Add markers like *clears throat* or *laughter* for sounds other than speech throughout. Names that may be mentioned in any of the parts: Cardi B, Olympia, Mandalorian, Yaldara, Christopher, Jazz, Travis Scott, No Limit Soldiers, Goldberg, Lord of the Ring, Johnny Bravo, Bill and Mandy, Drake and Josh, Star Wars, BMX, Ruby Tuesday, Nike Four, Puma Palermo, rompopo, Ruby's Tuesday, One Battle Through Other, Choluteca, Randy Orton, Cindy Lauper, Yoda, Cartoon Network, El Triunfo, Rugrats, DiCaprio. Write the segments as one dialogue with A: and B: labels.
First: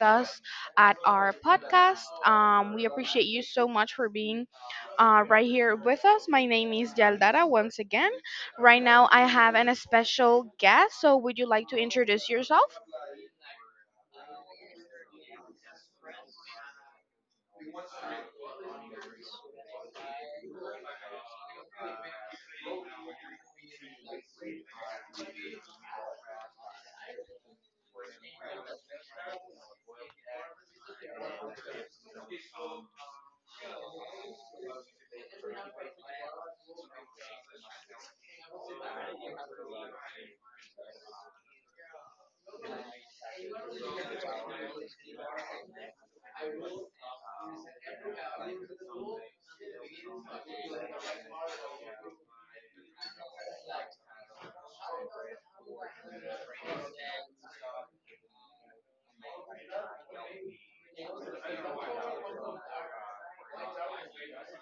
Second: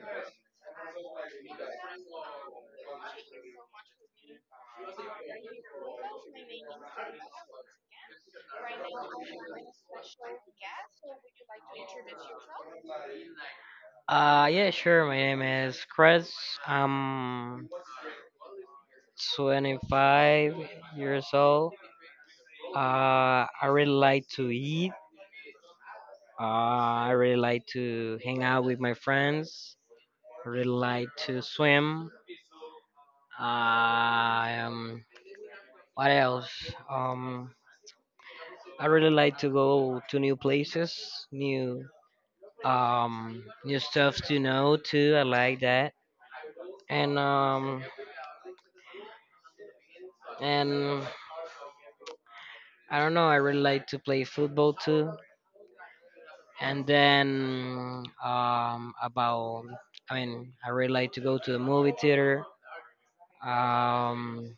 A: us at our podcast. We appreciate you so much for being right here with us. My name is Yaldara once again. Right now, I have a special guest. So, would you like to introduce yourself?
B: Yeah, sure. My name is Chris. I'm 25 years old. I really like to eat. Uh, I really like to hang out with my friends. I really like to swim. Uh, um, what else? Um, I really like to go to new places, new stuff to know too. I like that. And um, and I don't know. I really like to play football too. And then I mean, I really like to go to the movie theater. Um,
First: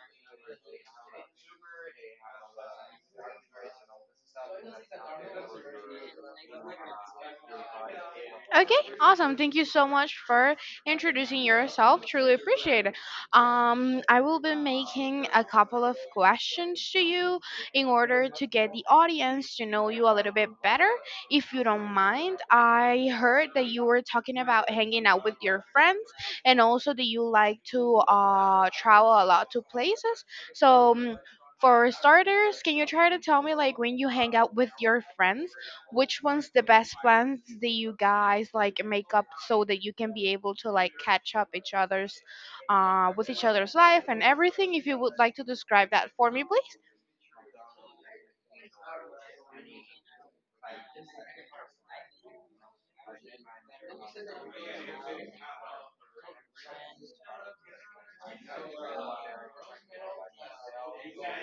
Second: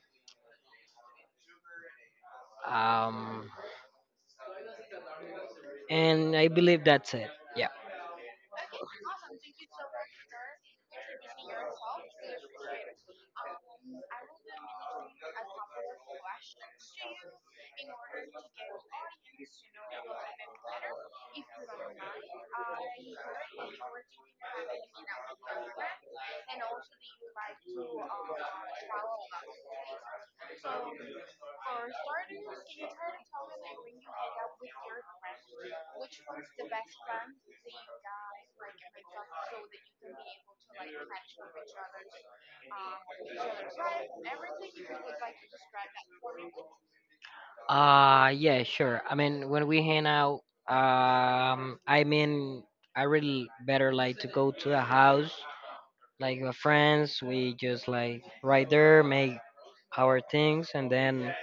B: um, and I believe that's it. Yeah.
A: Okay, awesome. Thank you so much for introducing yourself. Truly appreciate it. I will be making a couple of questions to you in order to get the audience to know you a little bit better. If you don't mind, I heard that you were talking about hanging out with your friends and also that you like to travel a lot to places. So, for starters, can you try to tell me like when you hang out with your friends? Which one's the best plans do you guys like make up so that you can be able to like catch up each other's with each other's life and everything, if you would like to describe that for me, please?
B: Yeah, sure. I mean, when we hang out, I mean, I really better like to go to the house, like with friends. We just like right there make our things, and then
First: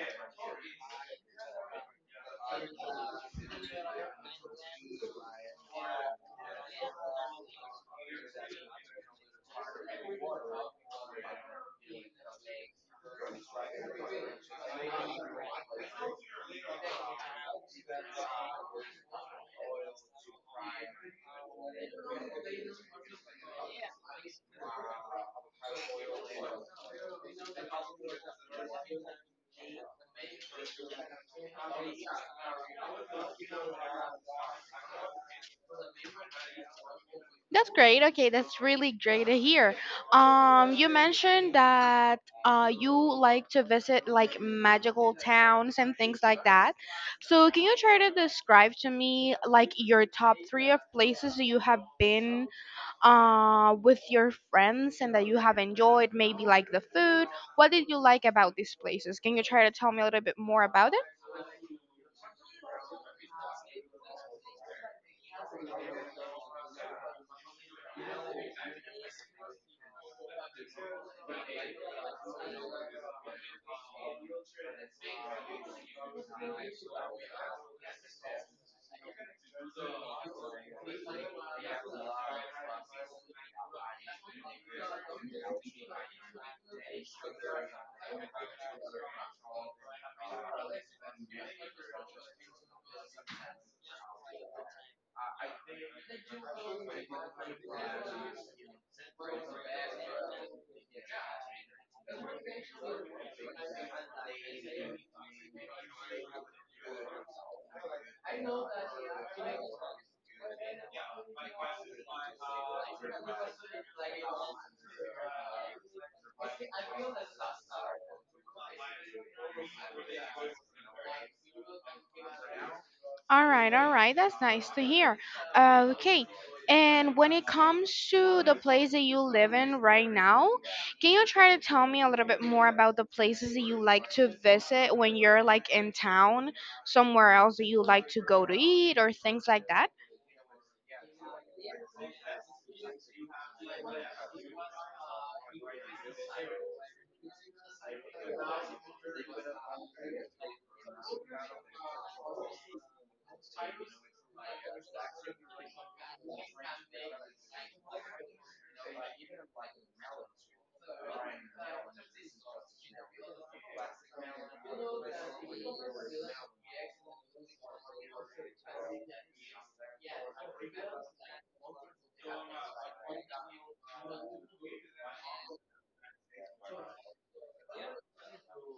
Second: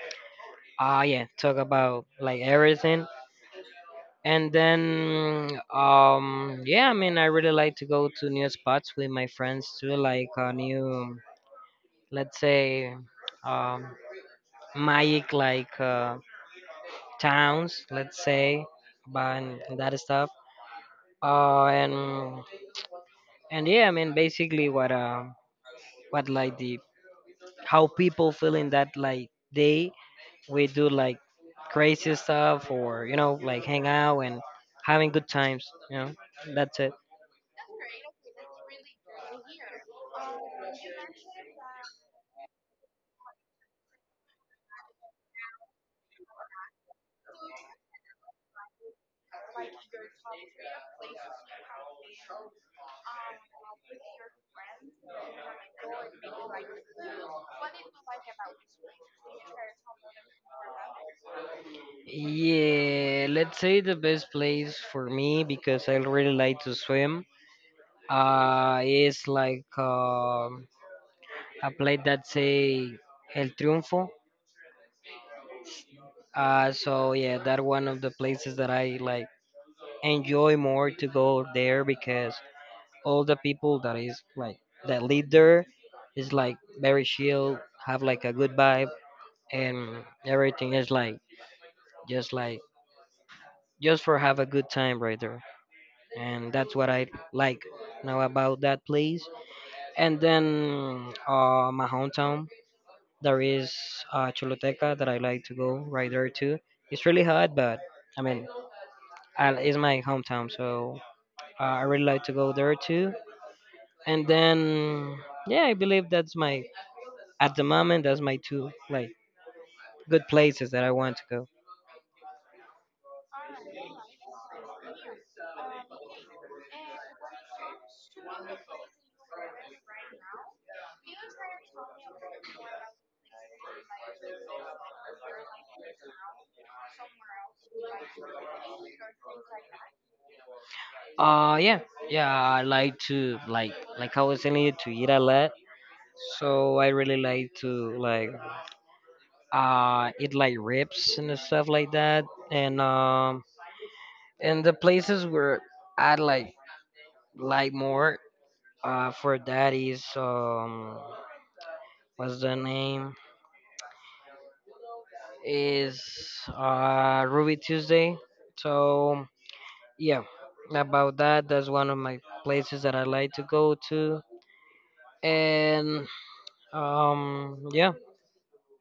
B: yeah, talk about like everything. And then um yeah, I mean, I really like to go to new spots with my friends too, like new, let's say, um magic, like towns, let's say, but and that stuff. Uh and and yeah, I mean, basically what like the how people feel in that like day, we do like crazy stuff, or you know, like hang out and having good times, you know. That's it.
A: That's great. Okay, that's really great to hear. You mentioned that you like to visit like magical towns and things like that, so can you try to describe to me like your top three of places that you have been with your friends and that you have enjoyed, maybe like the food. What did you like about these places? Can you try to tell me a little bit more about it?
B: Yeah, let's say the best place for me, because I really like to swim. Is like a place that say El Triunfo. So yeah, that one of the places that I like enjoy more to go there, because all the people that is like that live there is like very chill, have like a good vibe, and everything is like just for have a good time right there. And that's what I like now about that place. And then my hometown, there is Choluteca, that I like to go right there too. It's really hot, but I mean, I, it's my hometown, so I really like to go there too. And then yeah, I believe that's my, at the moment, that's my two like good places that I want to go.
A: All right, that's nice to hear. Okay, and when it comes to the place that you live in right now, can you try to tell me a little bit more about the places that you like to visit when you're like in town, somewhere else that you like to go to eat or things like that?
B: Uh yeah, yeah, I like to like, like I was telling you, to eat a lot. So I really like to like it, like rips and stuff like that. And um and the places where I like more for that is, what's the name, is Ruby Tuesday. So yeah, about that, that's one of my places that I like to go to. and um yeah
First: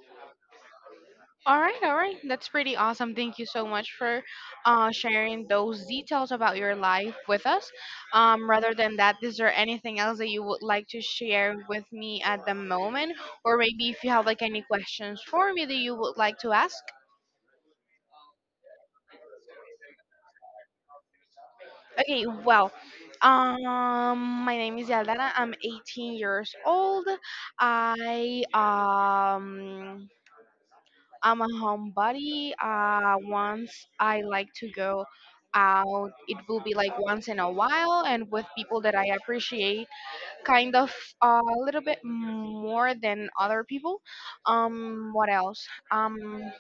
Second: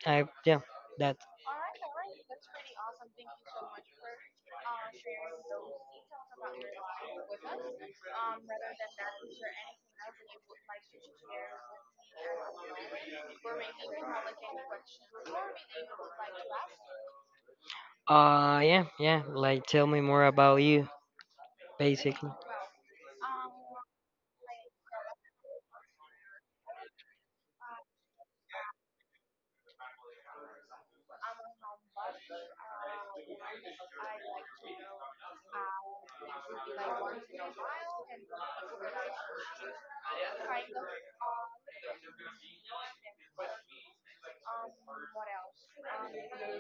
B: i yeah that
A: All right, all right. That's pretty awesome. Thank you so much for sharing those details about your life with us. Rather than that, is there anything else that you would like to share with me at the moment? Or maybe if you have like any questions for me that you would like to ask?
B: yeah, like tell me more about you,
A: Okay,
B: basically.
A: well, my name is Yaldana. I'm 18 years old. I um I'm a homebody. Once I like to go out, it will be like once in a while, and with people that I appreciate, kind of a little bit more than other people. What else?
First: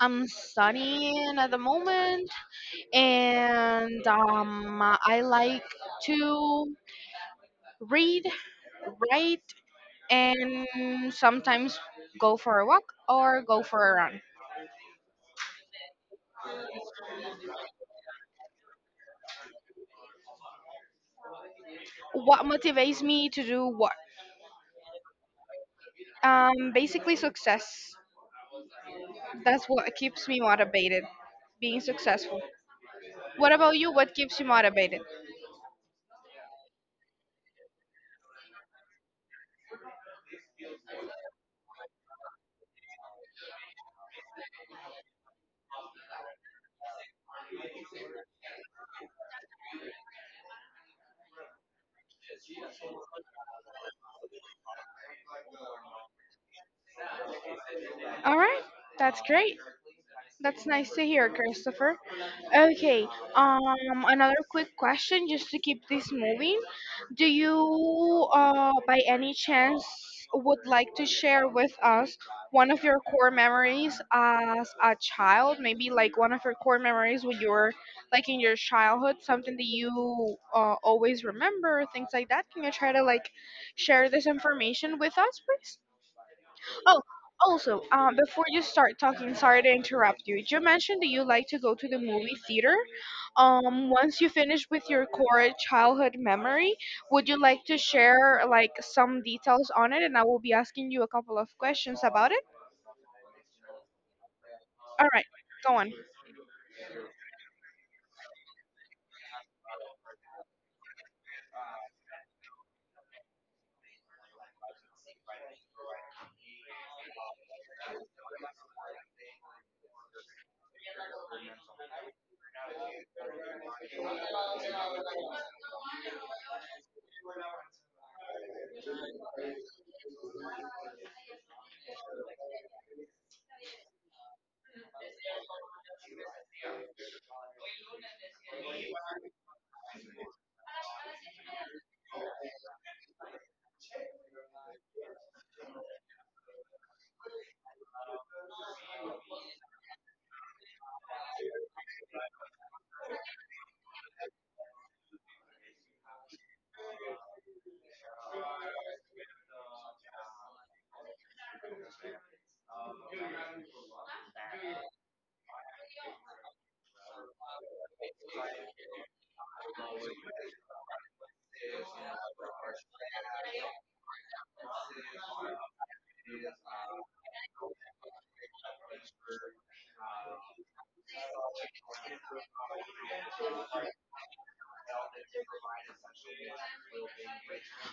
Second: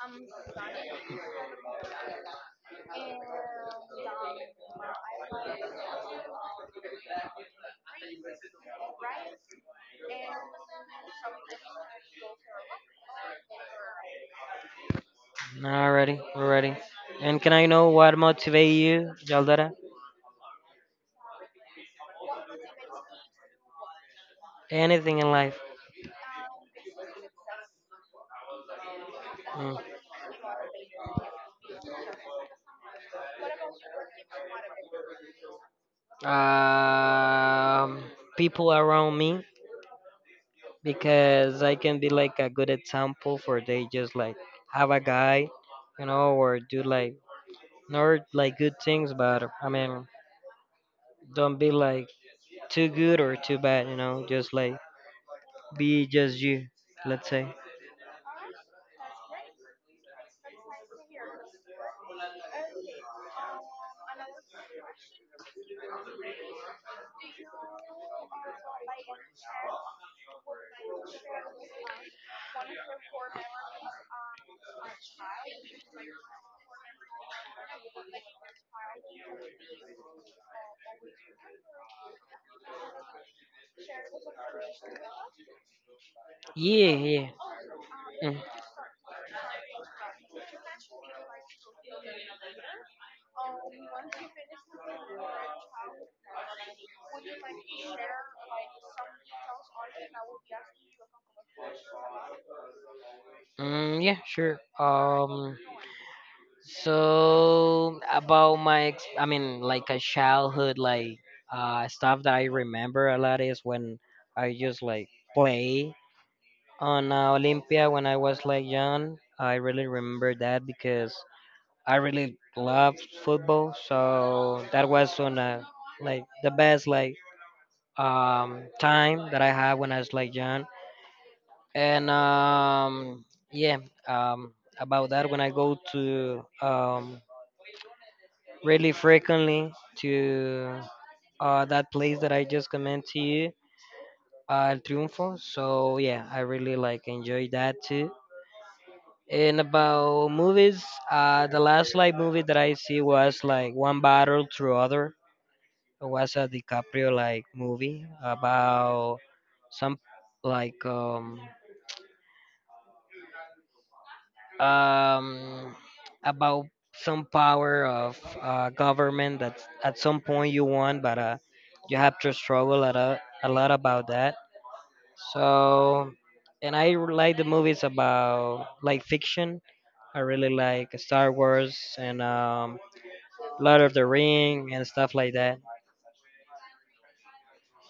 A: I'm studying at the moment, and I like to read, write, and sometimes go for a walk or go for a run.
B: Already, we're ready. And can I know what motivates you, Jaldara?
A: What motivates me to do what?
B: Anything in life?
A: Basically, success. That's
B: Mm.
A: what keeps me motivated, being successful. What about you? What keeps you motivated?
B: Um, People around me, because I can be like a good example for they, just like have a guy, you know, or do like not like good things, but I mean, don't be like too good or too bad, you know, just like be just you, let's say.
A: All right, that's great. That's nice to hear, Christopher. Okay, another quick question just to keep this moving. Do you, by any chance, would like to share with us one of your core memories as a child? Maybe like one of your core memories when you were like in your childhood, something that you always remember, things like that. Can you try to like share this information with us, please?
B: Yeah,
A: Oh,
B: yeah.
A: also,
B: Mm.
A: before you start talking, sorry to interrupt you. You mentioned that you like to go to the movie theater. Once you finish with your core childhood memory, would you like to share like some details on it? And I will be asking you a couple of questions about it.
B: Yeah, sure.
A: All right, go on.
B: So about my, I mean, like a childhood, like stuff that I remember a lot is when I just like play on Olympia when I was like young. I really remember that because I really loved football, so that was on a like the best like time that I had when I was like young. And yeah, um, about that, when I go to really frequently to that place that I just commented to you, El Triunfo. So yeah, I really like enjoy that too. And about movies, the last like movie that I see was like One Battle Through Other. It was a DiCaprio like movie about some like um um, about some power of government that at some point you want, but you have to struggle a lot about that. So, and I like the movies about like fiction. I really like Star Wars and Lord of the Ring and stuff like that.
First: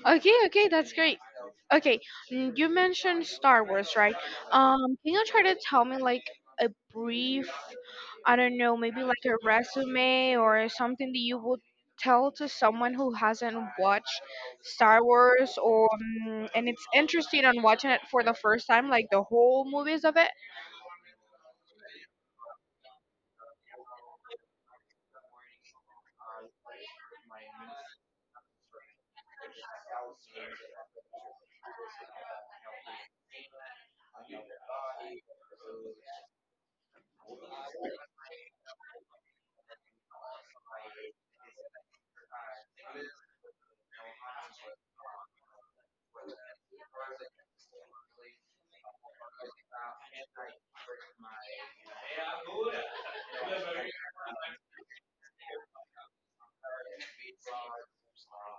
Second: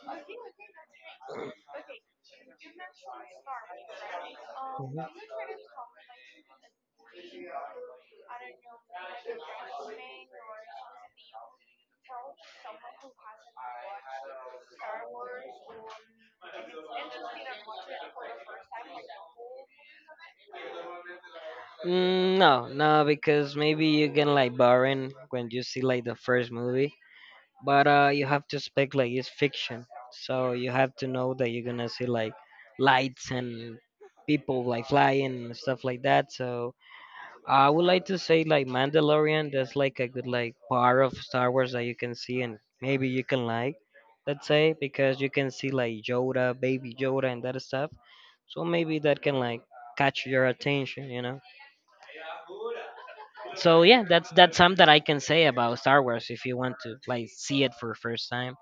A: Okay, okay, that's great. Okay, mm, you mentioned Star Wars, right?
B: Mhm.
A: Can you try to tell me like a brief, I don't know, maybe like a resume or something that you would tell to someone who hasn't watched Star Wars or mm, and it's interested on watching it for the first time, like the whole movies of it?
B: Mm, no, no, because maybe you can like boring when you see like the first movie, but you have to expect like it's fiction, so you have to know that you're gonna see like lights and people like flying and stuff like that. So I would like to say like Mandalorian. That's like a good like part of Star Wars that you can see, and maybe you can like, let's say, because you can see like Yoda, baby Yoda, and that stuff. So maybe that can like catch your attention, you know. So yeah, that's something that I can say about Star Wars if you want to like see it for first time.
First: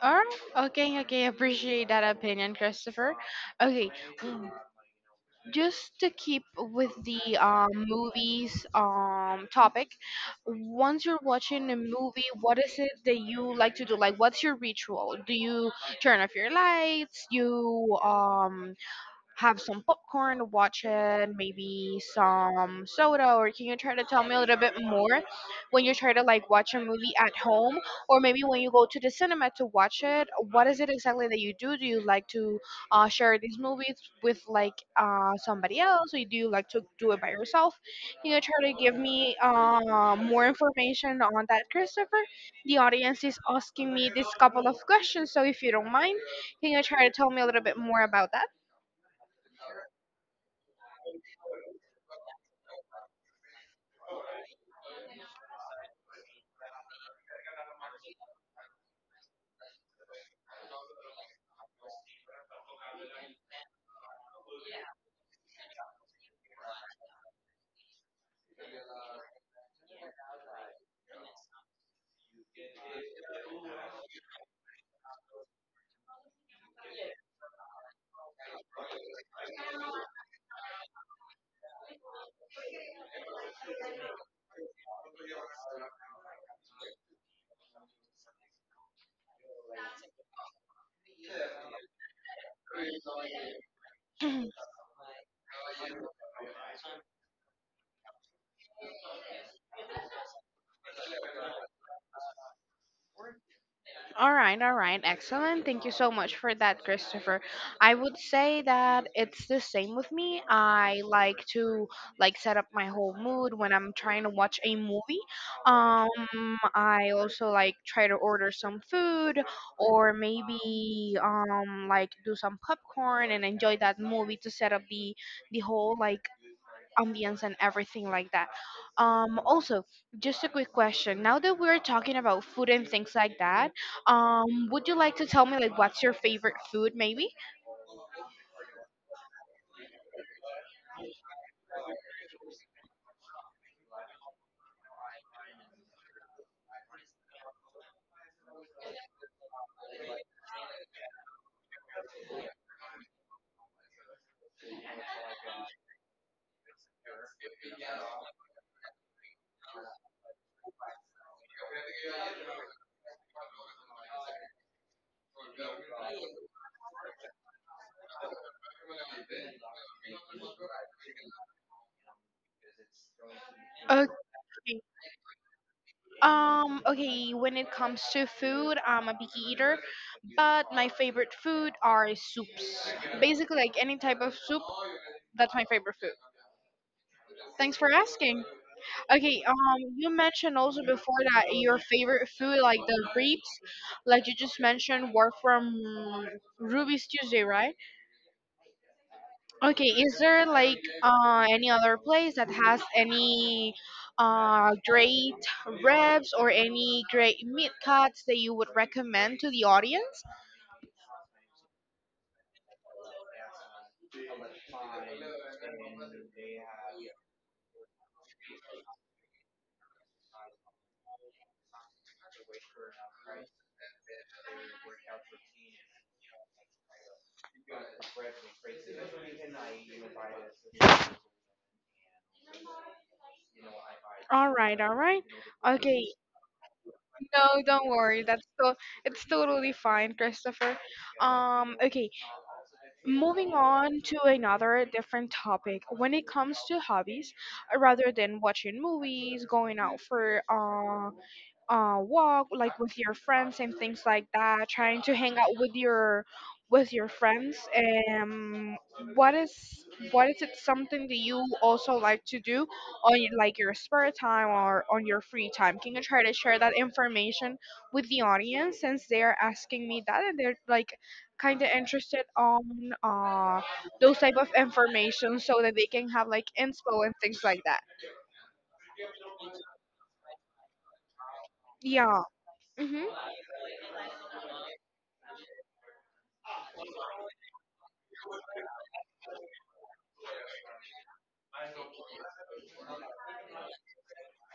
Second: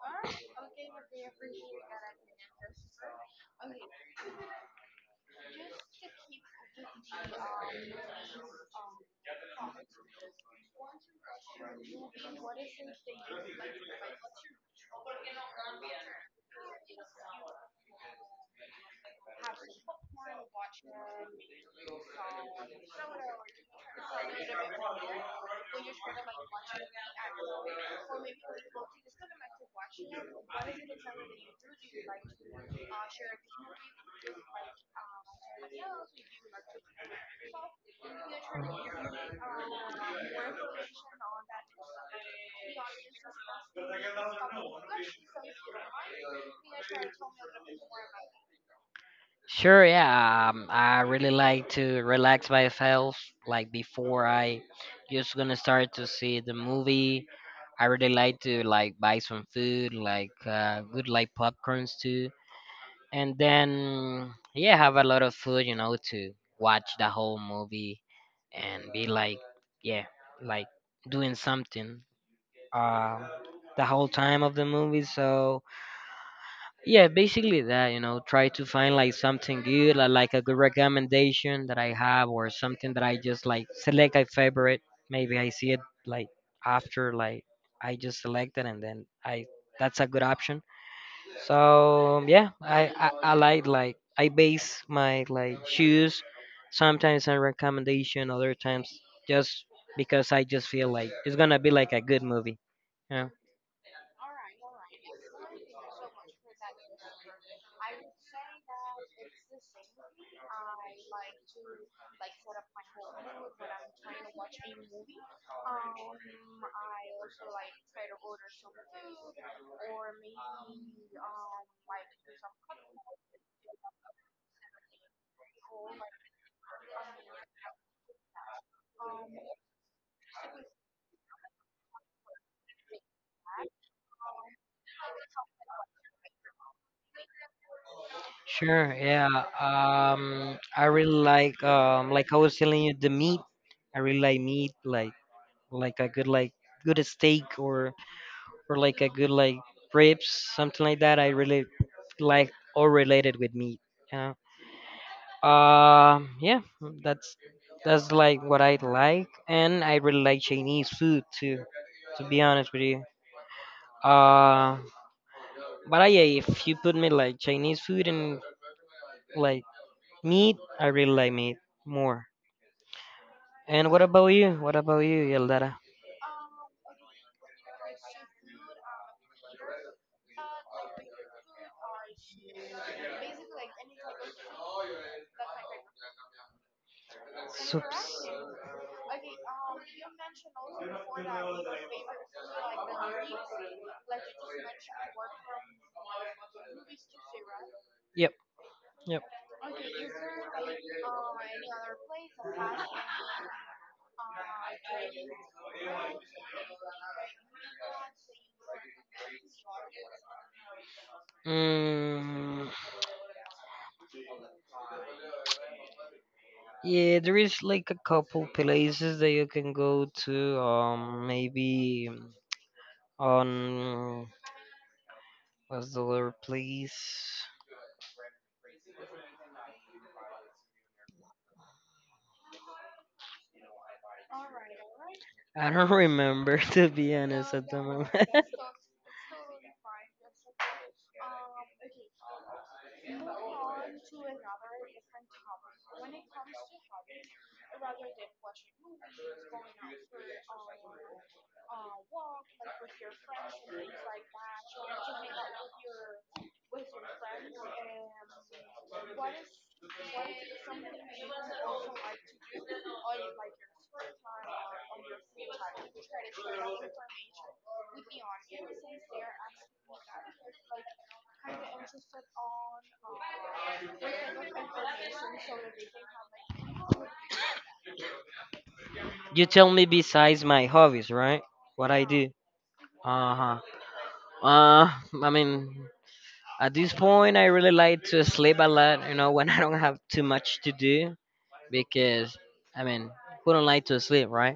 A: Or okay, okay, appreciate that opinion, Christopher. Okay, mm, just to keep with the movies topic, once you're watching a movie, what is it that you like to do? Like, what's your ritual? Do you turn off your lights? You have some popcorn, watch it, maybe some soda, or can you try to tell me a little bit more when you try to like watch a movie at home, or maybe when you go to the cinema to watch it? What is it exactly that you do? Do you like to share these movies with like somebody else, or do you like to do it by yourself? Can you try to give me more information on that, Christopher? The audience is asking me this couple of questions, so if you don't mind, can you try to tell me a little bit more about that?
B: Sure, yeah. I really like to relax myself like before I just gonna start to see the movie. I really like to like buy some food, like good like popcorns too. And then yeah, have a lot of food, you know, to watch the whole movie and be like yeah, like doing something um the whole time of the movie. So yeah, basically that, you know, try to find like something good, like a good recommendation that I have, or something that I just like select a favorite. Maybe I see it like after like I just select it, and then I, that's a good option. So yeah, I like I base my like shoes sometimes on recommendation, other times just because I just feel like it's gonna be like a good movie. Yeah.
A: All right, excellent. Thank you so much for that, Christopher. I would say that it's the same with me. I like to like set up my whole mood when I'm trying to watch a movie. Um, I also like try to order some food or maybe like do some popcorn and enjoy that movie to set up the whole like ambience and everything like that. Also, just a quick question. Now that we're talking about food and things like that, would you like to tell me like what's your favorite food, maybe?
B: Sure, yeah. I really like I was telling you, the meat. I really like meat, like a good like good steak, or like a good like ribs, something like that. I really like all related with meat. Yeah. Um, yeah, that's that's like what I like, and I really like Chinese food too. To be honest with you, uh, but I, yeah, if you put me like Chinese food and like meat, I really like meat more. And what
A: Okay.
B: about you? What about you, Yeldara?
A: Okay, when it comes to food, I'm a picky eater, but my favorite food are soups. Basically, like any type of soup, that's my favorite food. Thanks for
B: Soups.
A: asking. Okay, you mentioned also before that your favorite food, like the ribs, like you just mentioned, were from Ruby's Tuesday, right?
B: Yep, yep.
A: Okay, is there like any other place that has any great ribs or any great meat cuts that you would recommend to the audience?
B: Mm, yeah, there is like a couple places that you can go to. Maybe. On, what's the word, please?
A: All right, all right.
B: I don't
A: Okay,
B: remember *laughs* to be honest
A: no,
B: at the
A: don't
B: moment.
A: worry. That's so it's totally fine, Christopher.
B: *laughs*
A: Um, okay. Moving on to another different topic. When it comes to hobbies, rather than watching movies, going out for walk like with your friends and things like that, trying to hang out with your friends, um what is, what is it something that you also like to do on your spare time or on your free time? Can you try to share that information with the audience, since they are asking me that and they're like kind of interested on uh those type of information so that they can have like inspo and things like that?
B: You tell me besides my hobbies, right? What I
A: Yeah,
B: do.
A: mm-hmm.
B: Uh huh. Uh, I mean, at this point, I really like to sleep a lot. You know, when *laughs* I don't have too much to do, because I mean, who don't like to sleep, right?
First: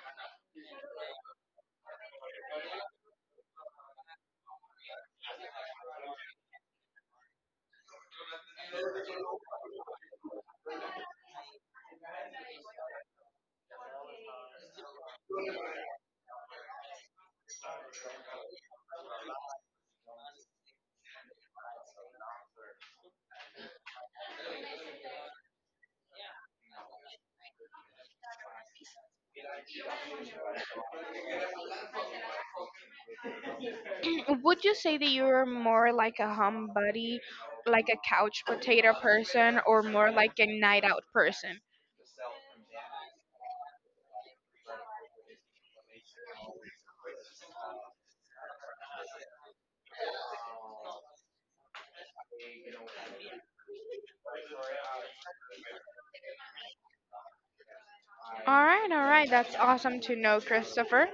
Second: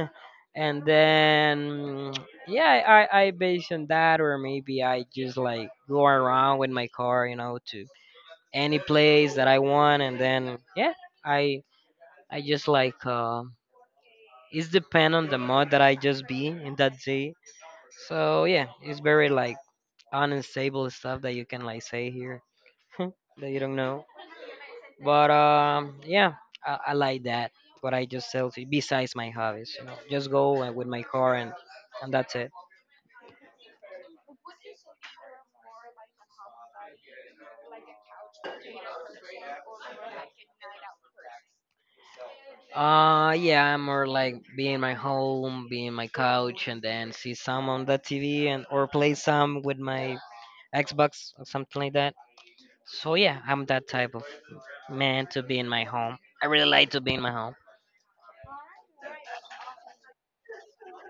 B: *laughs* and then *tsk* yeah, I base on that, or maybe I just like go around with my car, you know, to any place that I want. And then yeah i i just like it's depend on the mod that I just be in that day. So yeah, it's very like unstable stuff that you can like say here *laughs* that you don't know. But yeah, I like that, what I just tell to besides my hobbies, you know, just go and with my car, and that's it.
A: *clears throat* Would you say that you're more like a homebody, like a couch potato person, or more like a night out person?
B: Yeah, I'm more like be in my home, be in my couch, and then see some on the TV, and or play some with my Xbox or something like that. So yeah, I'm that type of man to be in my home. I really like to be in my home.
A: All right, all right. That's awesome to know, Christopher.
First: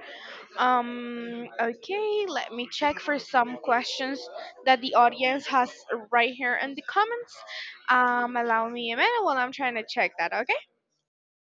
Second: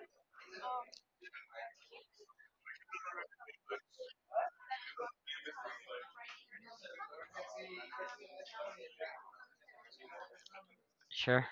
A: Okay, let me check for some questions that the audience has right here in the comments. Allow me a minute while I'm trying to check that, okay?
B: Sure.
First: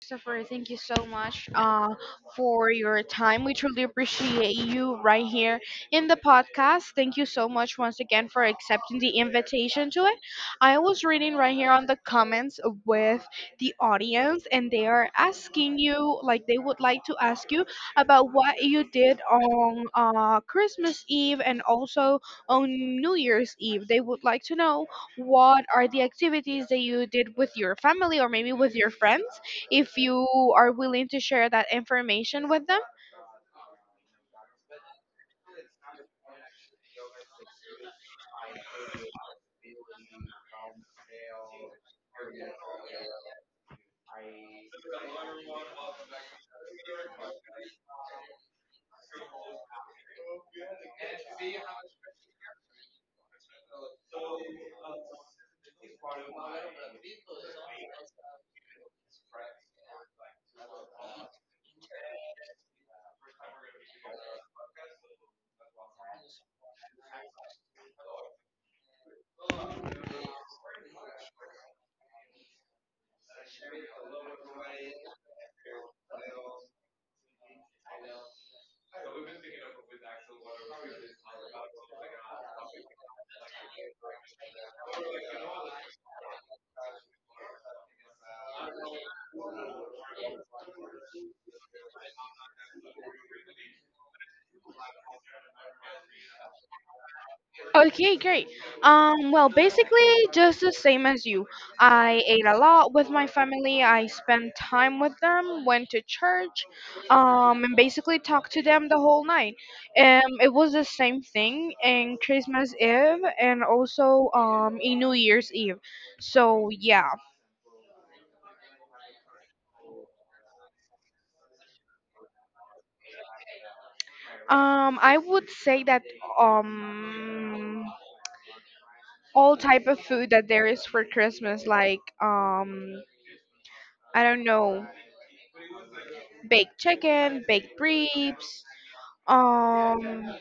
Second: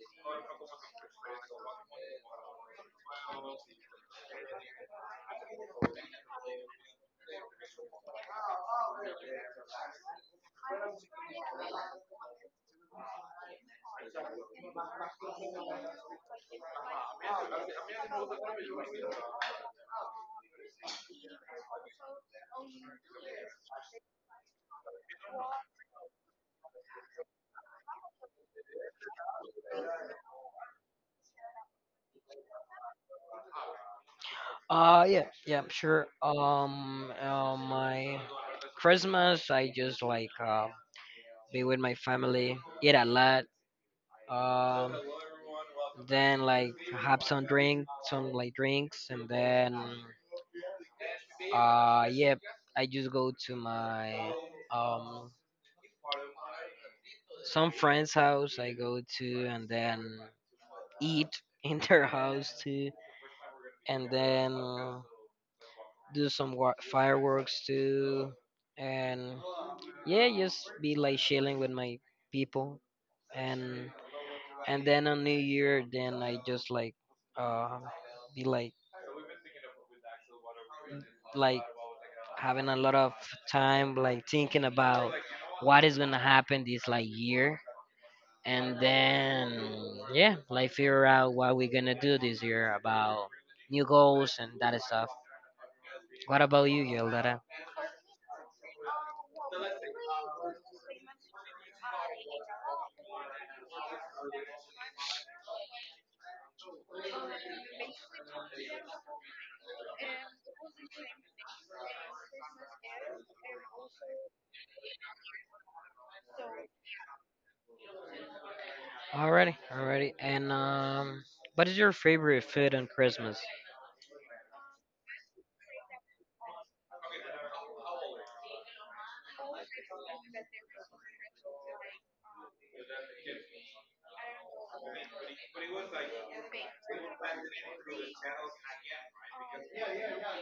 A: Christopher, thank you so much for your time. We truly appreciate you right here in the podcast. Thank you so much once again for accepting the invitation to it. I was reading right here on the comments with the audience, and they are asking you, like, they would like to ask you about what you did on Christmas Eve and also on New Year's Eve. They would like to know what are the activities that you did with your family or maybe with your friends, if you are willing to share that information with them.
B: Yeah, sure. My Christmas, I just like be with my family, eat a lot. Um, then like have some drink, some like drinks, and then yep. I just go to my um some friend's house. I go to and then eat *laughs* in their house too, and then do some fireworks too, and yeah, just be like chilling with my people. and and then on New Year, then I just like uh be like having a lot of time like thinking about what is gonna happen this like year. And then yeah, like figure out what we're gonna do this year about new goals and that stuff. What about you, Yildara?
A: Okay, great. Well, basically, just the same as you. I ate a lot with my family. I spent time with them, went to church, and basically talked to them the whole night. It was the same thing in Christmas Eve and also in New Year's Eve. So yeah,
B: Already already and what is your favorite food on Christmas?
A: I would say that um all type of food that there is for Christmas, like I don't know, baked chicken, baked ribs, um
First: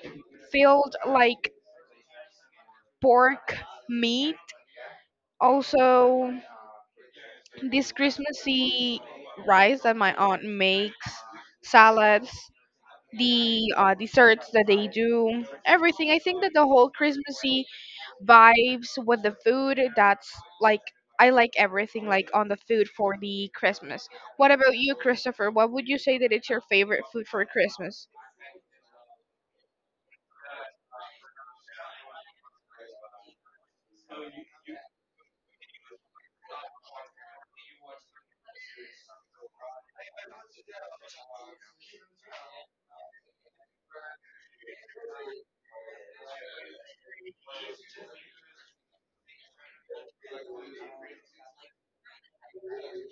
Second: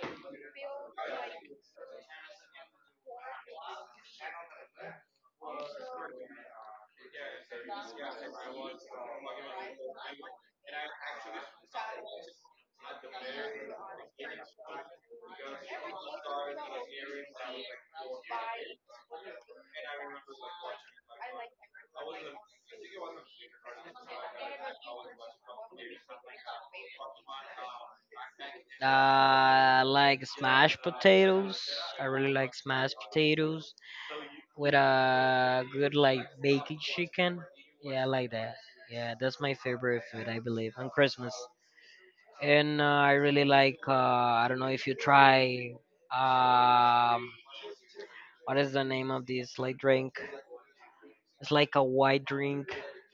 A: filled like pork meat. Also this Christmassy rice that my aunt makes, salads, the desserts that they do, everything. I think that the whole Christmassy vibes with the food. That's like I like everything like on the food for the Christmas. What about you, Christopher? What would you say that it's your favorite food for Christmas?
B: uh I like smashed potatoes, I really like smashed potatoes with a good like baked chicken. Yeah, I like that. Yeah, that's my favorite food, I believe, on Christmas. And I really like. I don't know if you try. Um, what is the name of this like drink? It's like a white drink,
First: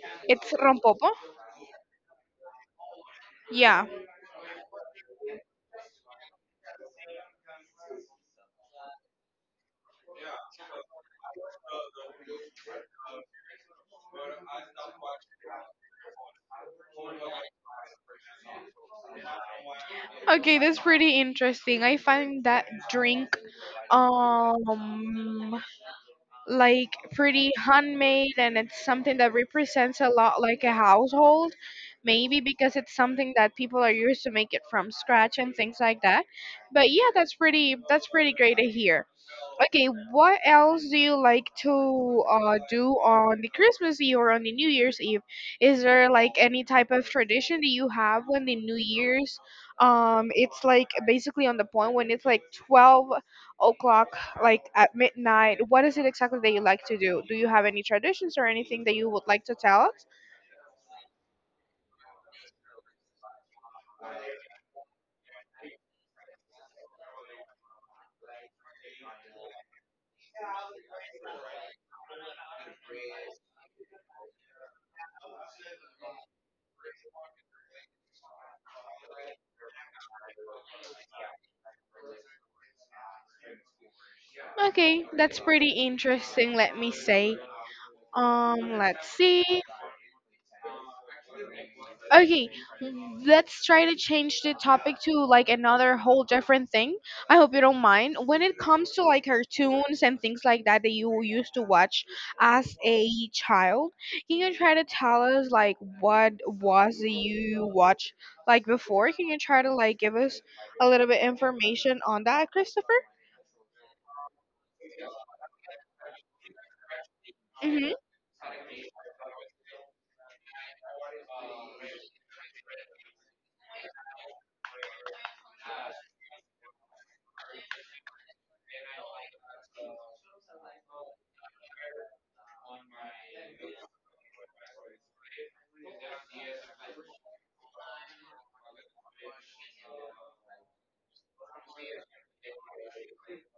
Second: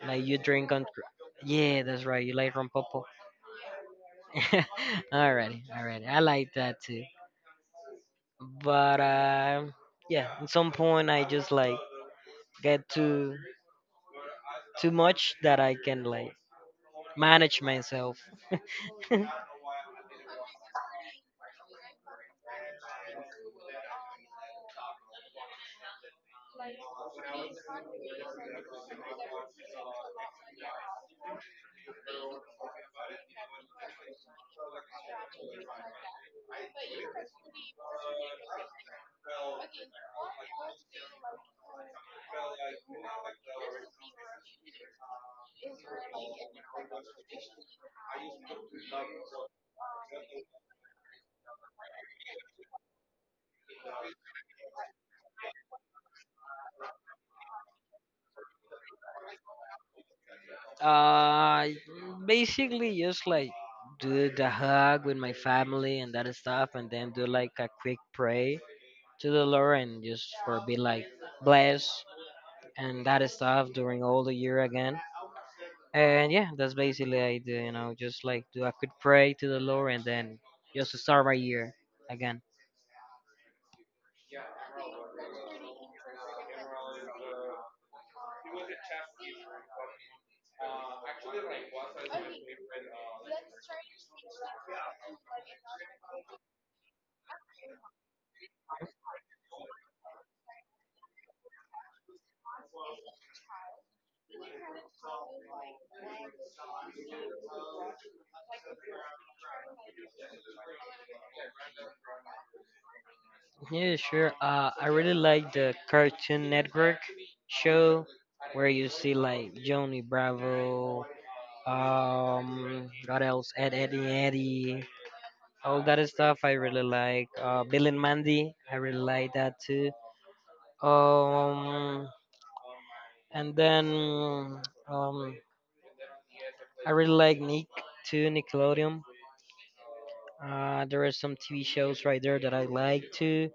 B: like you
A: It's
B: drink on.
A: rompopo.
B: Yeah, that's right. You like rompopo.
A: Yeah,
B: *laughs* Alrighty, alrighty. I like that too. But yeah, at some point I just like get too much that I can like manage myself. *laughs*
A: okay, that's pretty interesting. I find that drink um like pretty handmade, and it's something that represents a lot like a household, maybe because it's something that people are used to make it from scratch and things like that. But yeah, that's pretty, that's pretty great to hear. Okay, what else do you like to do on the Christmas Eve or on the New Year's Eve? Is there like any type of tradition that you have when the New Year's? It's like basically on the point when it's like 12 o'clock, like at midnight. What is it exactly that you like to do? Do you have any traditions or anything that you would like to tell us?
B: uh, Basically, just like do the hug with my family and that stuff, and then do like a quick pray to the Lord, and just for be like blessed and that stuff during all the year again. And yeah, that's basically I do. You know, just like do a quick pray to the Lord, and then just to start my year again.
A: Okay, that's pretty interesting. Let me say. Let's see. Okay, let's try to change the topic to like another whole different thing. I hope you don't mind. When it comes to like cartoons and things like that that you used to watch as a child, can you try to tell us like what was that you watched like before? Can you try to like give us a little bit information on that, Christopher?
B: Yeah, sure. I really like the Cartoon Network
A: Hmm.
B: show where you see like Johnny Bravo, what else? Ed, Eddie, all that stuff. I really like. Bill and Mandy. I really like that too. Um, and then um, I really like Nick too, Nickelodeon. There are some TV shows right there that I like too,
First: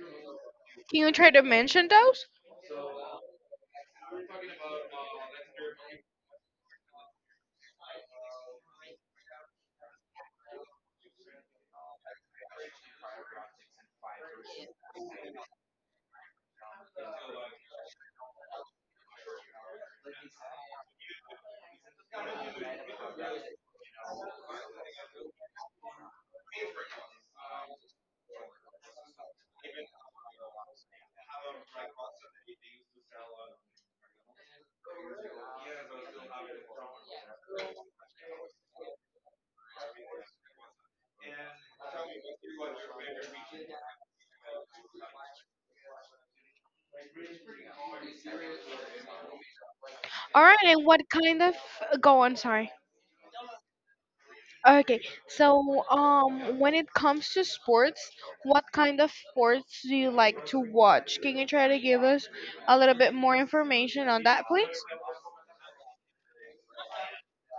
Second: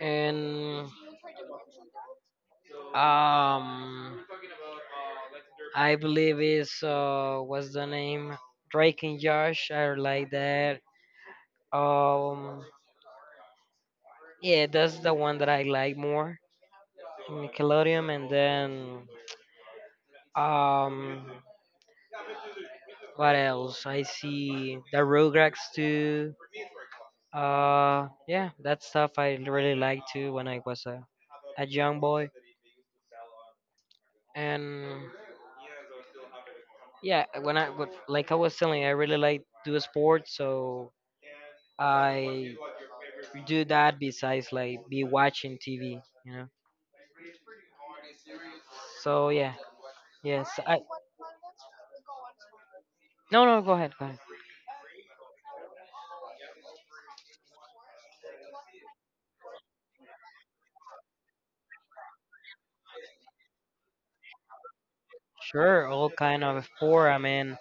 B: and
A: Can you try to mention those?
B: um. I believe it's what's the name? Drake and Josh. I like that. Um, yeah, that's the one that I like more. Nickelodeon, and then um, what else? I see the Rugrats too. Yeah, that stuff I really liked too when I was a young boy. And yeah, when I but like I was telling, you, I really like do sports, so I do that besides like be watching TV, you know. So yeah,
A: All
B: yes.
A: right,
B: I
A: and what kind of— go on? Sorry.
B: no no, go ahead, go ahead.
A: Okay, so when it comes to sports, what kind of sports do you like to watch? Can you try to give us a little bit more information on that, please?
B: Sure, all kind of sport. I mean,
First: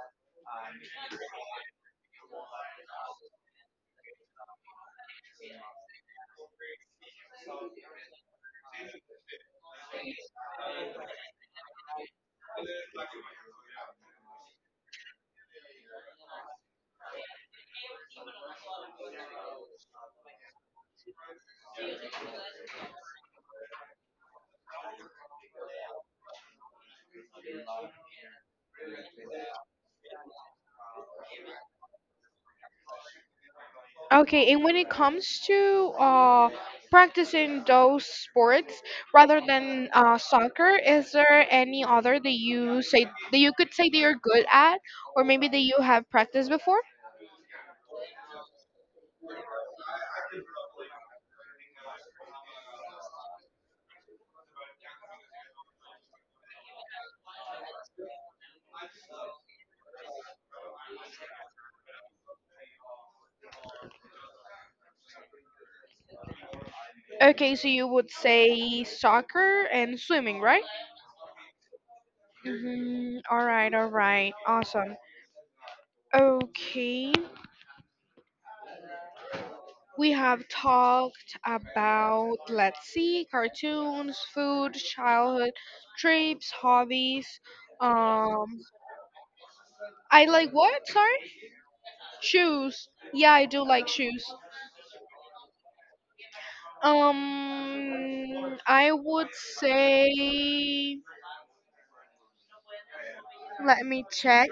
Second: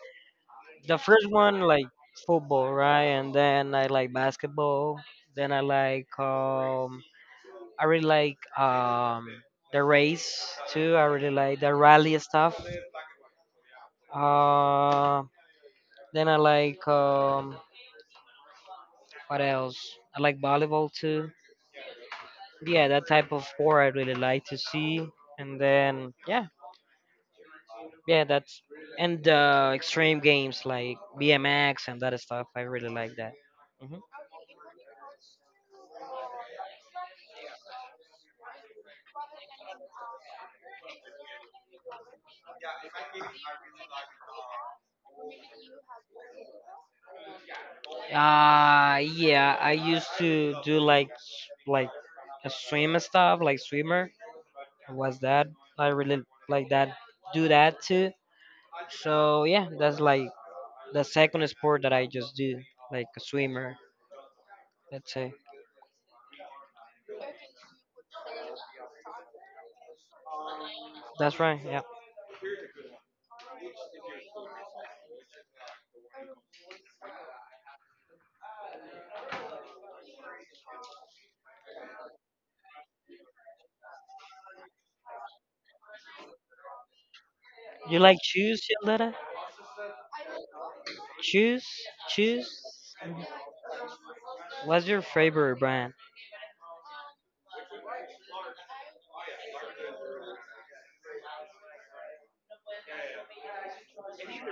B: the first one like football, right? And then I like basketball. Then I really like the race too. I really like the rally stuff. Uh, then I like What else? I like volleyball too. Yeah, that type of sport I really like to see. And then yeah, yeah, that's and extreme games like BMX and that stuff. I really like that. Hmm.
A: Okay, and when it comes to practicing those sports rather than soccer, is there any other that you say that you could say that you're good at, or maybe that you have practiced before?
B: Yeah, I used to do like like a swim and stuff, like swimmer. Was that I really like that? Do that too. So yeah, that's like the second sport that I just do, like a swimmer. Let's say
A: Okay, so you would say soccer and swimming, right?
B: that's right. Yeah,
A: Mm-hmm. All right, awesome. Okay, we have talked about, let's see, cartoons, food, childhood, trips, hobbies.
B: you like
A: Um,
B: shoes, Yolanda?
A: I like what? Sorry?
B: Choose, Choose.
A: Shoes. Yeah, I do like shoes.
B: What's your favorite brand?
A: I would say, let me check.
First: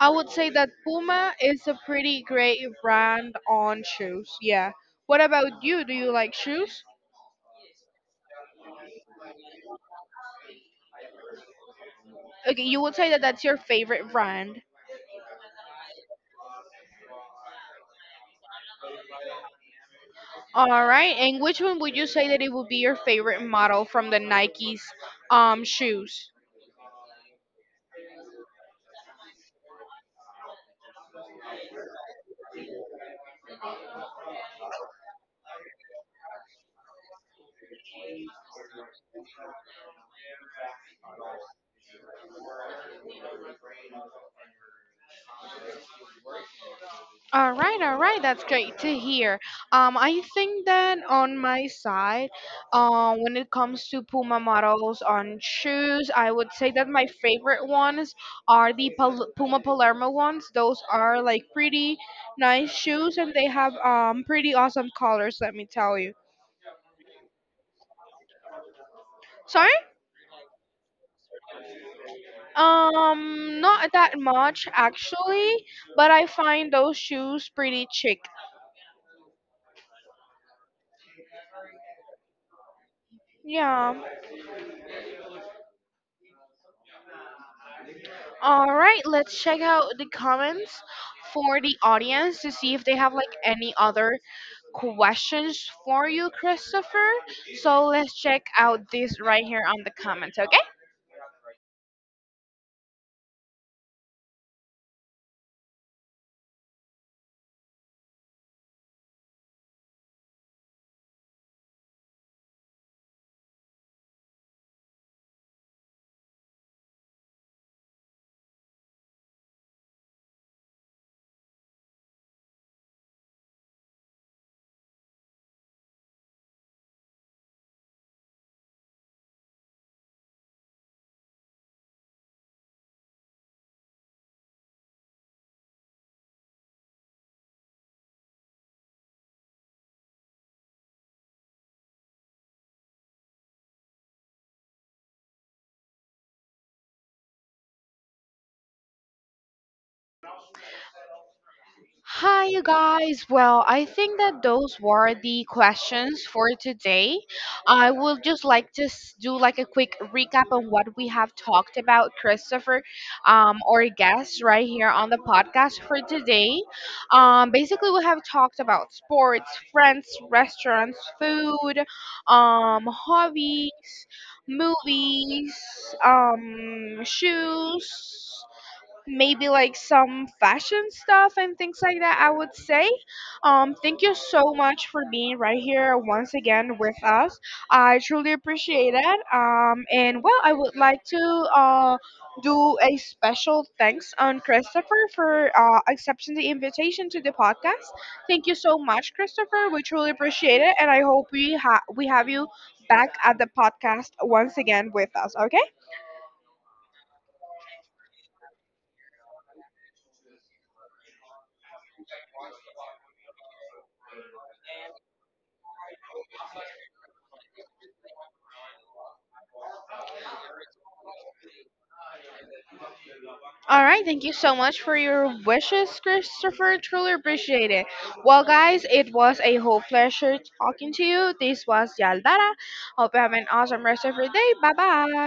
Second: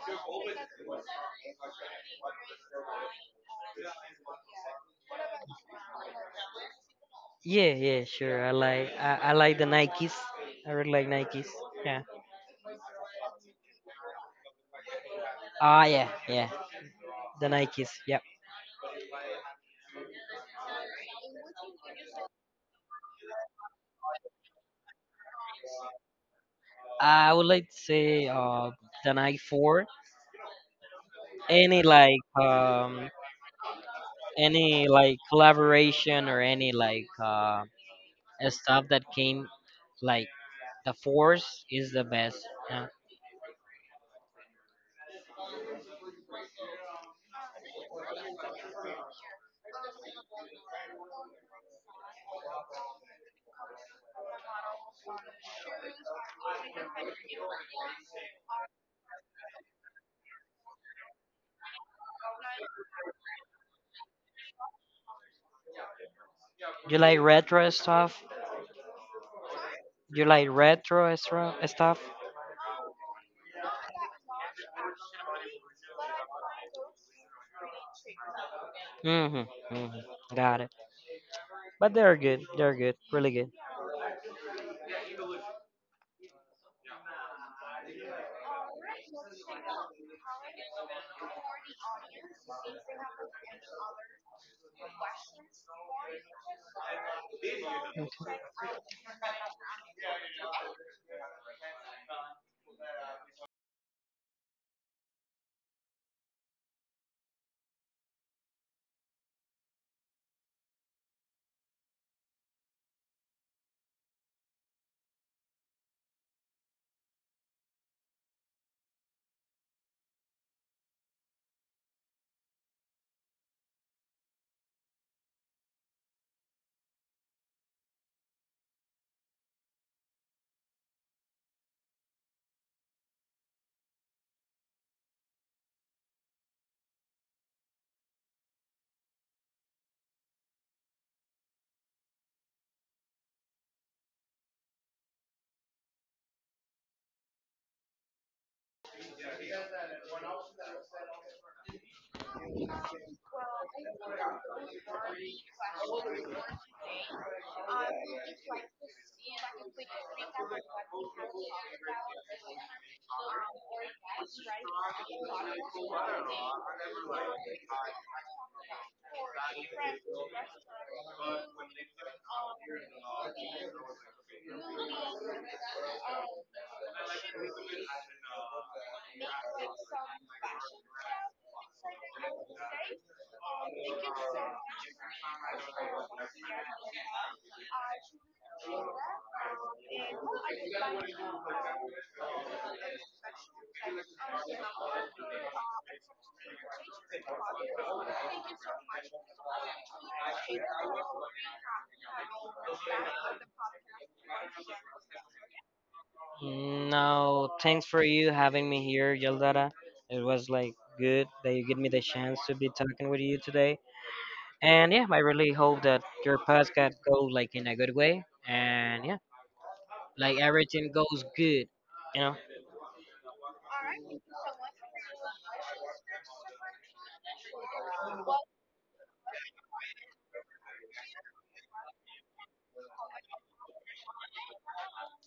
A: I would say that Puma is a pretty great brand on shoes. Yeah. What about you? Do you like shoes?
B: Yeah, yeah, sure. I like the Nikes. I really like Nikes. Yeah.
A: Okay, you would say that that's your favorite brand.
B: Ah, yeah, yeah. The Nikes. Yeah.
A: All right. And which one would you say that it would be your favorite model from the Nike's shoes?
B: I would like to say the Nike Four. Any like um any like collaboration or any like stuff that came like, the Force is the best. Yeah.
A: All right, that's great to hear. I think that on my side, when it comes to Puma models on shoes, I would say that my favorite ones are the Puma Palermo ones. Those are like pretty nice shoes, and they have pretty awesome colors. Let me tell you.
B: You like retro stuff?
A: So I—
B: You like retro stuff?
A: Not that much actually, but I find those shoes pretty chic.
B: Mm-hmm. Mm-hmm. Got it. But they're good. They're good. Really good.
A: Yeah. All right, let's check out the comments for the audience to see if they have like any other questions for you, Christopher. So let's check out this right here on the comments. Hi, you guys. Well, I think that those were the questions for today. I would just like to do like a quick recap on what we have talked about, Christopher, or guests right here on the podcast for today. Basically, we have talked about sports, friends, restaurants, food, hobbies, movies, shoes, maybe like some fashion stuff and things like that, I would say. Thank you so much for being right here once again with us. I truly appreciate it. And well, I would like to uh do a special thanks on Christopher for accepting the invitation to the podcast. Thank you so much, Christopher. We truly appreciate it, and I hope we have you back at the podcast once again with us, okay?
B: No, thanks for you having me here, Yaldara. It was like good that you give me the chance to be talking with you today. And yeah, I really hope that your podcast goes like in a good way. And yeah, like everything goes good. You know.
A: All right, thank you so much for your wishes, Christopher. Truly appreciate it. Well, guys, it was a whole pleasure talking to you. This was Yaldara. Hope you have an awesome rest of your day. Bye bye.